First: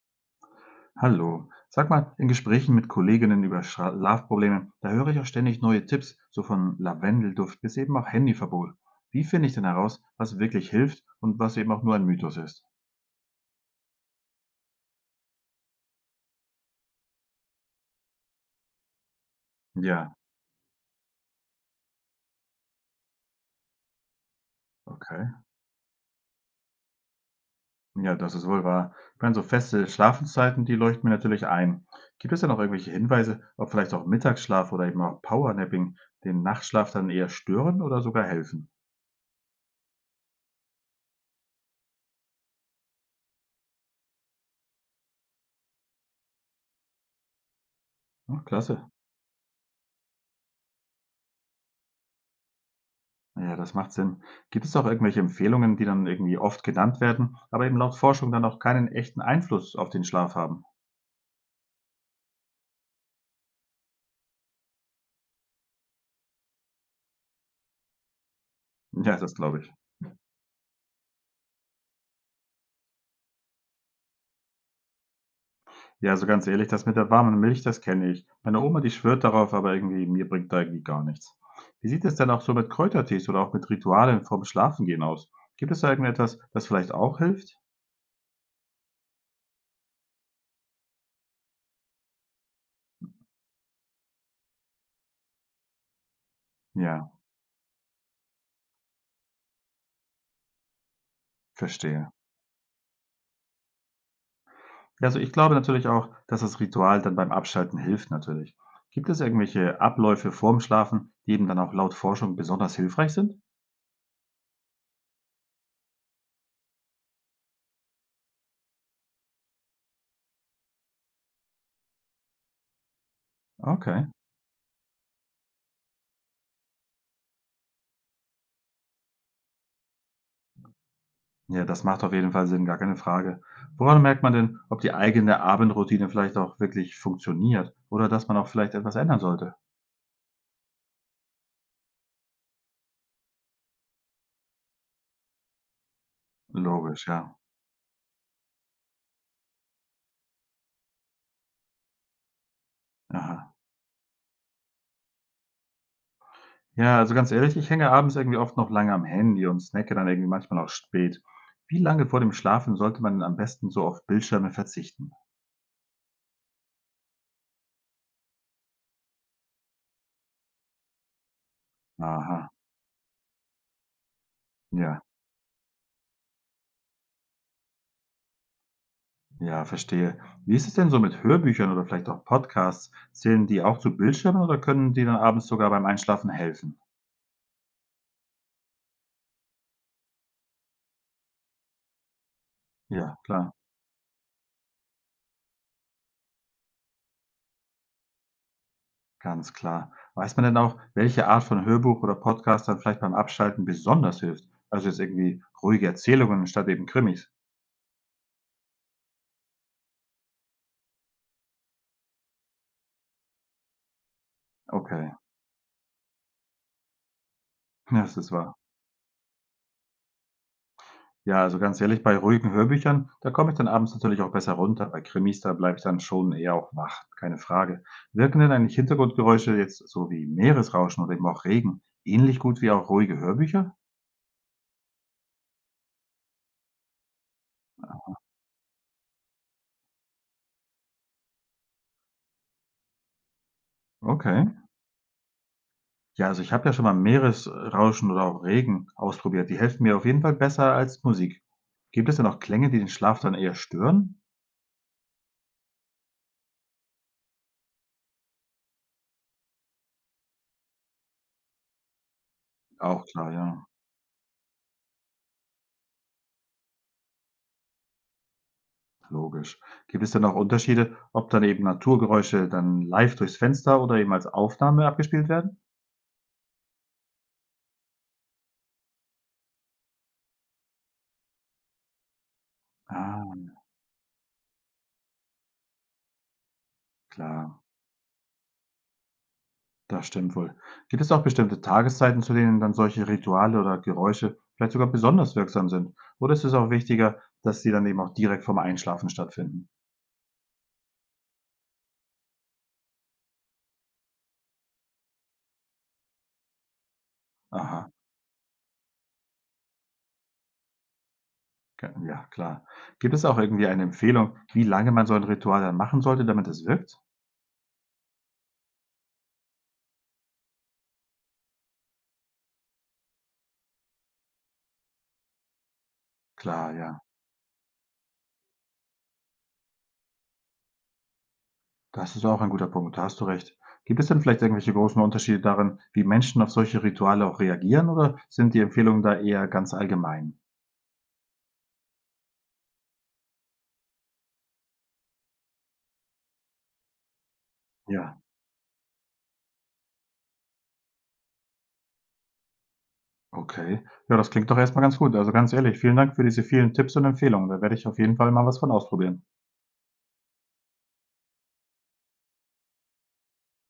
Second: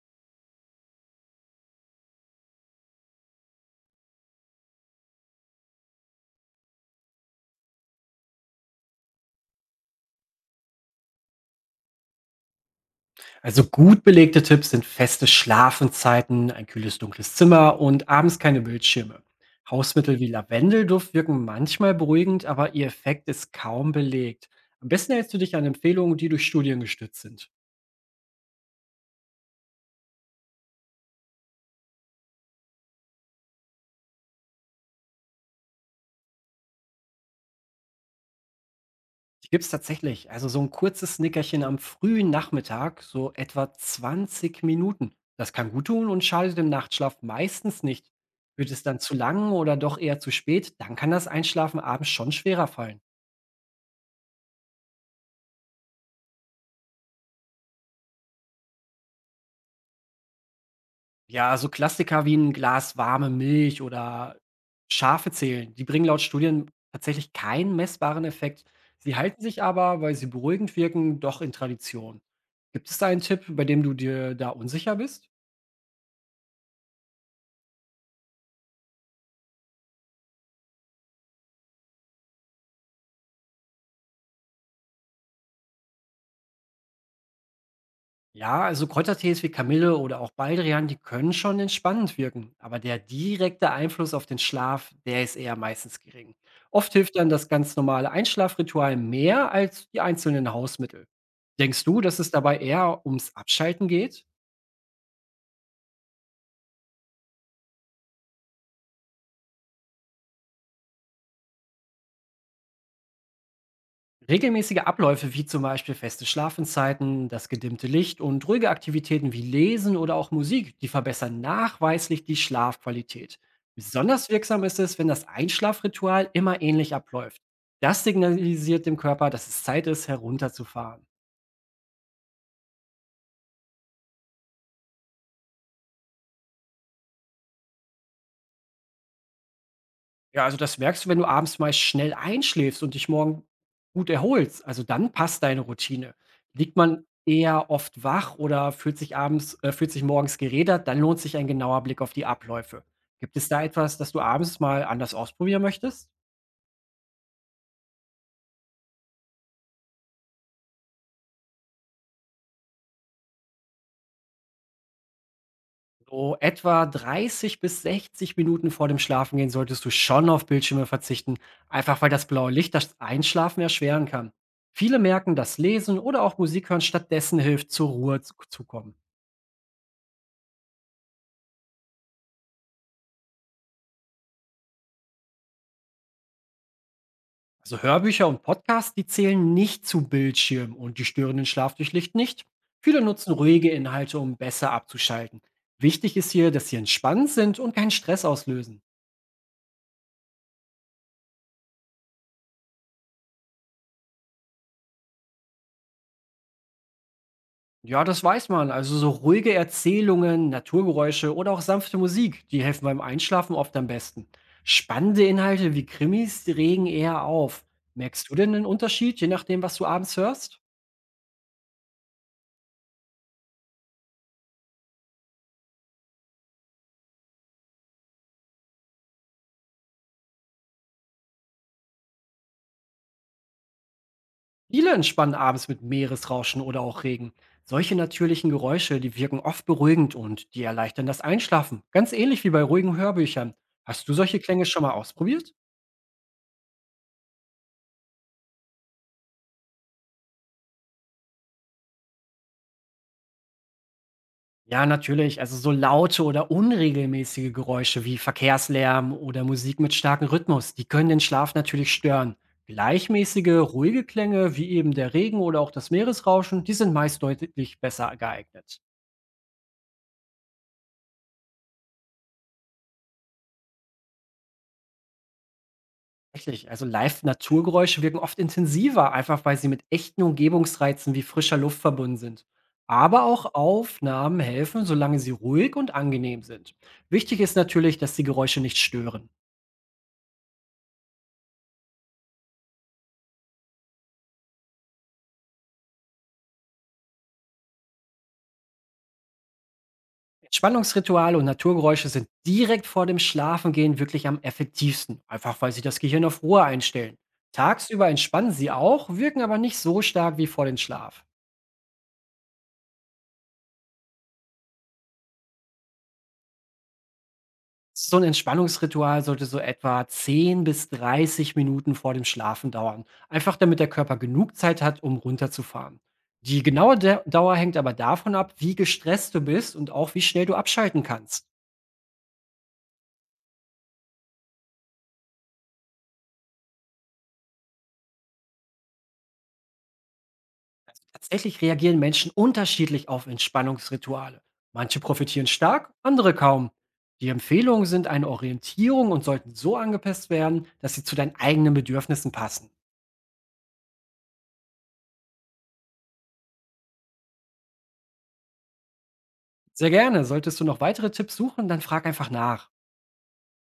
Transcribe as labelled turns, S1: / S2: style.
S1: Hallo. Sag mal, in Gesprächen mit Kolleginnen über Schlafprobleme, da höre ich auch ständig neue Tipps, so von Lavendelduft bis eben auch Handyverbot. Wie finde ich denn heraus, was wirklich hilft und was eben auch nur ein Mythos ist?
S2: Also gut belegte Tipps sind feste Schlafenszeiten, ein kühles, dunkles Zimmer und abends keine Bildschirme.
S1: Ja,
S2: Hausmittel wie Lavendelduft wirken manchmal beruhigend, aber ihr Effekt ist kaum belegt. Am besten
S1: okay.
S2: hältst du dich an Empfehlungen, die durch Studien gestützt sind.
S1: Ja, das ist wohl wahr. Ich meine, so feste Schlafenszeiten, die leuchten mir natürlich ein. Gibt es denn auch irgendwelche Hinweise, ob vielleicht auch Mittagsschlaf oder eben auch Powernapping den Nachtschlaf dann eher stören oder sogar helfen?
S2: Die gibt es tatsächlich. Also so ein kurzes Nickerchen am frühen Nachmittag, so etwa 20 Minuten. Das kann gut tun und schadet dem Nachtschlaf meistens nicht.
S1: Hm,
S2: Wird
S1: klasse.
S2: es dann zu lang oder doch eher zu spät, dann kann das Einschlafen abends schon schwerer fallen.
S1: Ja, das macht Sinn. Gibt es auch irgendwelche Empfehlungen, die dann irgendwie oft genannt werden, aber eben laut Forschung dann auch keinen echten Einfluss auf den Schlaf haben?
S2: Ja, so Klassiker wie ein Glas warme Milch oder Schafe zählen, die bringen laut Studien tatsächlich keinen messbaren Effekt. Sie
S1: Ja, das
S2: halten
S1: glaube
S2: sich
S1: ich.
S2: aber, weil sie beruhigend wirken, doch in Tradition. Gibt es da einen Tipp, bei dem du dir da unsicher bist?
S1: Ja, so ganz ehrlich, das mit der warmen Milch, das kenne ich. Meine Oma, die schwört darauf, aber irgendwie, mir bringt da irgendwie gar nichts. Wie sieht es denn auch so mit Kräutertees oder auch mit Ritualen vorm Schlafengehen aus? Gibt es da irgendetwas, das vielleicht auch hilft?
S2: Ja, also Kräutertees wie Kamille oder auch Baldrian, die können schon entspannend wirken, aber der direkte Einfluss auf den Schlaf, der ist eher meistens gering. Oft
S1: Ja,
S2: hilft dann das ganz normale Einschlafritual mehr als die einzelnen Hausmittel. Denkst du,
S1: verstehe.
S2: dass es dabei eher ums Abschalten geht?
S1: Ja, also ich glaube natürlich auch, dass das Ritual dann beim Abschalten hilft natürlich. Gibt es irgendwelche Abläufe vorm Schlafen, die eben dann auch laut Forschung besonders hilfreich sind?
S2: Regelmäßige Abläufe wie zum Beispiel feste Schlafenszeiten, das gedimmte Licht und ruhige Aktivitäten wie Lesen oder auch Musik, die verbessern nachweislich die Schlafqualität.
S1: Okay.
S2: Besonders wirksam ist es, wenn das Einschlafritual immer ähnlich abläuft. Das signalisiert dem Körper, dass es Zeit ist, herunterzufahren.
S1: Ja, das macht auf jeden Fall Sinn, gar keine Frage. Woran merkt man denn, ob die eigene Abendroutine vielleicht auch wirklich funktioniert oder dass man auch vielleicht etwas ändern sollte?
S2: Ja, also das merkst du, wenn du abends meist schnell einschläfst und dich morgen gut erholst. Also dann passt deine Routine. Liegt man
S1: Logisch, ja.
S2: eher oft wach oder fühlt sich morgens gerädert, dann lohnt sich ein genauer Blick auf die Abläufe. Gibt es
S1: Aha.
S2: da etwas, das du abends mal anders ausprobieren möchtest?
S1: Ja, also ganz ehrlich, ich hänge abends irgendwie oft noch lange am Handy und snacke dann irgendwie manchmal auch spät. Wie lange vor dem Schlafen sollte man am besten so auf Bildschirme verzichten?
S2: So etwa 30 bis 60 Minuten vor dem Schlafengehen solltest du schon auf Bildschirme verzichten, einfach weil das
S1: Aha,
S2: blaue Licht das Einschlafen erschweren kann. Viele
S1: ja.
S2: merken, dass Lesen oder auch Musik hören stattdessen hilft, zur Ruhe zu kommen.
S1: Ja, verstehe. Wie ist es denn so mit Hörbüchern oder vielleicht auch Podcasts? Zählen die auch zu Bildschirmen oder können die dann abends sogar beim Einschlafen helfen?
S2: Also Hörbücher und Podcasts, die zählen nicht zu Bildschirmen und die stören den Schlaf durch Licht nicht. Viele
S1: Ja,
S2: nutzen
S1: klar,
S2: ruhige Inhalte, um besser abzuschalten. Wichtig ist hier, dass sie entspannt sind und keinen Stress auslösen.
S1: ganz klar. Weiß man denn auch, welche Art von Hörbuch oder Podcast dann vielleicht beim Abschalten besonders hilft? Also jetzt irgendwie ruhige Erzählungen statt eben Krimis.
S2: Ja, das weiß man. Also so ruhige Erzählungen, Naturgeräusche oder auch sanfte Musik, die helfen beim Einschlafen oft am besten.
S1: Okay,
S2: Spannende Inhalte wie Krimis die regen eher auf.
S1: das
S2: Merkst
S1: ist
S2: du denn
S1: wahr.
S2: einen Unterschied, je nachdem, was du abends hörst?
S1: Ja, also ganz ehrlich, bei ruhigen Hörbüchern, da komme ich dann abends natürlich auch besser runter. Bei Krimis, da bleibe ich dann schon eher auch wach, keine Frage. Wirken denn eigentlich Hintergrundgeräusche jetzt so wie Meeresrauschen oder eben auch Regen ähnlich gut wie auch ruhige Hörbücher?
S2: Viele entspannen abends mit Meeresrauschen oder auch Regen. Solche natürlichen Geräusche, die wirken oft beruhigend und die erleichtern das Einschlafen. Ganz ähnlich wie bei ruhigen Hörbüchern. Hast du solche
S1: Okay.
S2: Klänge schon mal ausprobiert?
S1: Ja, also ich habe ja schon mal Meeresrauschen oder auch Regen ausprobiert. Die helfen mir auf jeden Fall besser als Musik. Gibt es denn auch Klänge, die den Schlaf dann eher stören?
S2: Ja, natürlich. Also so laute oder unregelmäßige Geräusche wie Verkehrslärm oder Musik mit starkem Rhythmus, die können den Schlaf natürlich stören.
S1: Auch klar,
S2: Gleichmäßige,
S1: ja.
S2: ruhige Klänge wie eben der Regen oder auch das Meeresrauschen, die sind meist deutlich besser geeignet.
S1: Logisch. Gibt es denn auch Unterschiede, ob dann eben Naturgeräusche dann live durchs Fenster oder eben als Aufnahme abgespielt werden?
S2: Tatsächlich, also Live-Naturgeräusche wirken oft intensiver, einfach weil sie mit echten Umgebungsreizen wie frischer Luft verbunden sind. Aber
S1: Ah.
S2: auch Aufnahmen helfen, solange sie ruhig und angenehm sind. Wichtig
S1: Klar,
S2: ist natürlich, dass die Geräusche nicht stören.
S1: das stimmt wohl. Gibt es auch bestimmte Tageszeiten, zu denen dann solche Rituale oder Geräusche vielleicht sogar besonders wirksam sind? Oder ist es auch wichtiger, dass sie dann eben auch direkt vorm Einschlafen stattfinden?
S2: Entspannungsrituale und Naturgeräusche sind direkt vor dem Schlafengehen wirklich am effektivsten, einfach weil sie das Gehirn auf Ruhe einstellen.
S1: Aha,
S2: Tagsüber entspannen sie auch, wirken aber nicht so stark wie vor dem Schlaf.
S1: ja, klar. Gibt es auch irgendwie eine Empfehlung, wie lange man so ein Ritual dann machen sollte, damit es wirkt?
S2: So ein Entspannungsritual sollte so etwa 10 bis 30 Minuten vor dem Schlafen dauern, einfach damit der Körper genug Zeit hat, um runterzufahren. Die
S1: Klar,
S2: genaue
S1: ja.
S2: Dä Dauer hängt aber davon ab, wie gestresst du bist und auch wie schnell du abschalten kannst.
S1: Das ist auch ein guter Punkt, da hast du recht. Gibt es denn vielleicht irgendwelche großen Unterschiede darin, wie Menschen auf solche Rituale auch reagieren, oder sind die Empfehlungen da eher ganz allgemein?
S2: Tatsächlich reagieren Menschen unterschiedlich auf Entspannungsrituale. Manche profitieren stark, andere kaum. Die Empfehlungen sind
S1: Ja.
S2: eine Orientierung und sollten so angepasst werden, dass sie zu deinen eigenen Bedürfnissen passen.
S1: Okay. Ja, das klingt doch erst mal ganz gut. Also, ganz ehrlich, vielen Dank für diese vielen Tipps und Empfehlungen. Da werde ich auf jeden Fall mal was von ausprobieren.
S2: Sehr gerne. Solltest du noch weitere Tipps suchen, dann frag einfach nach.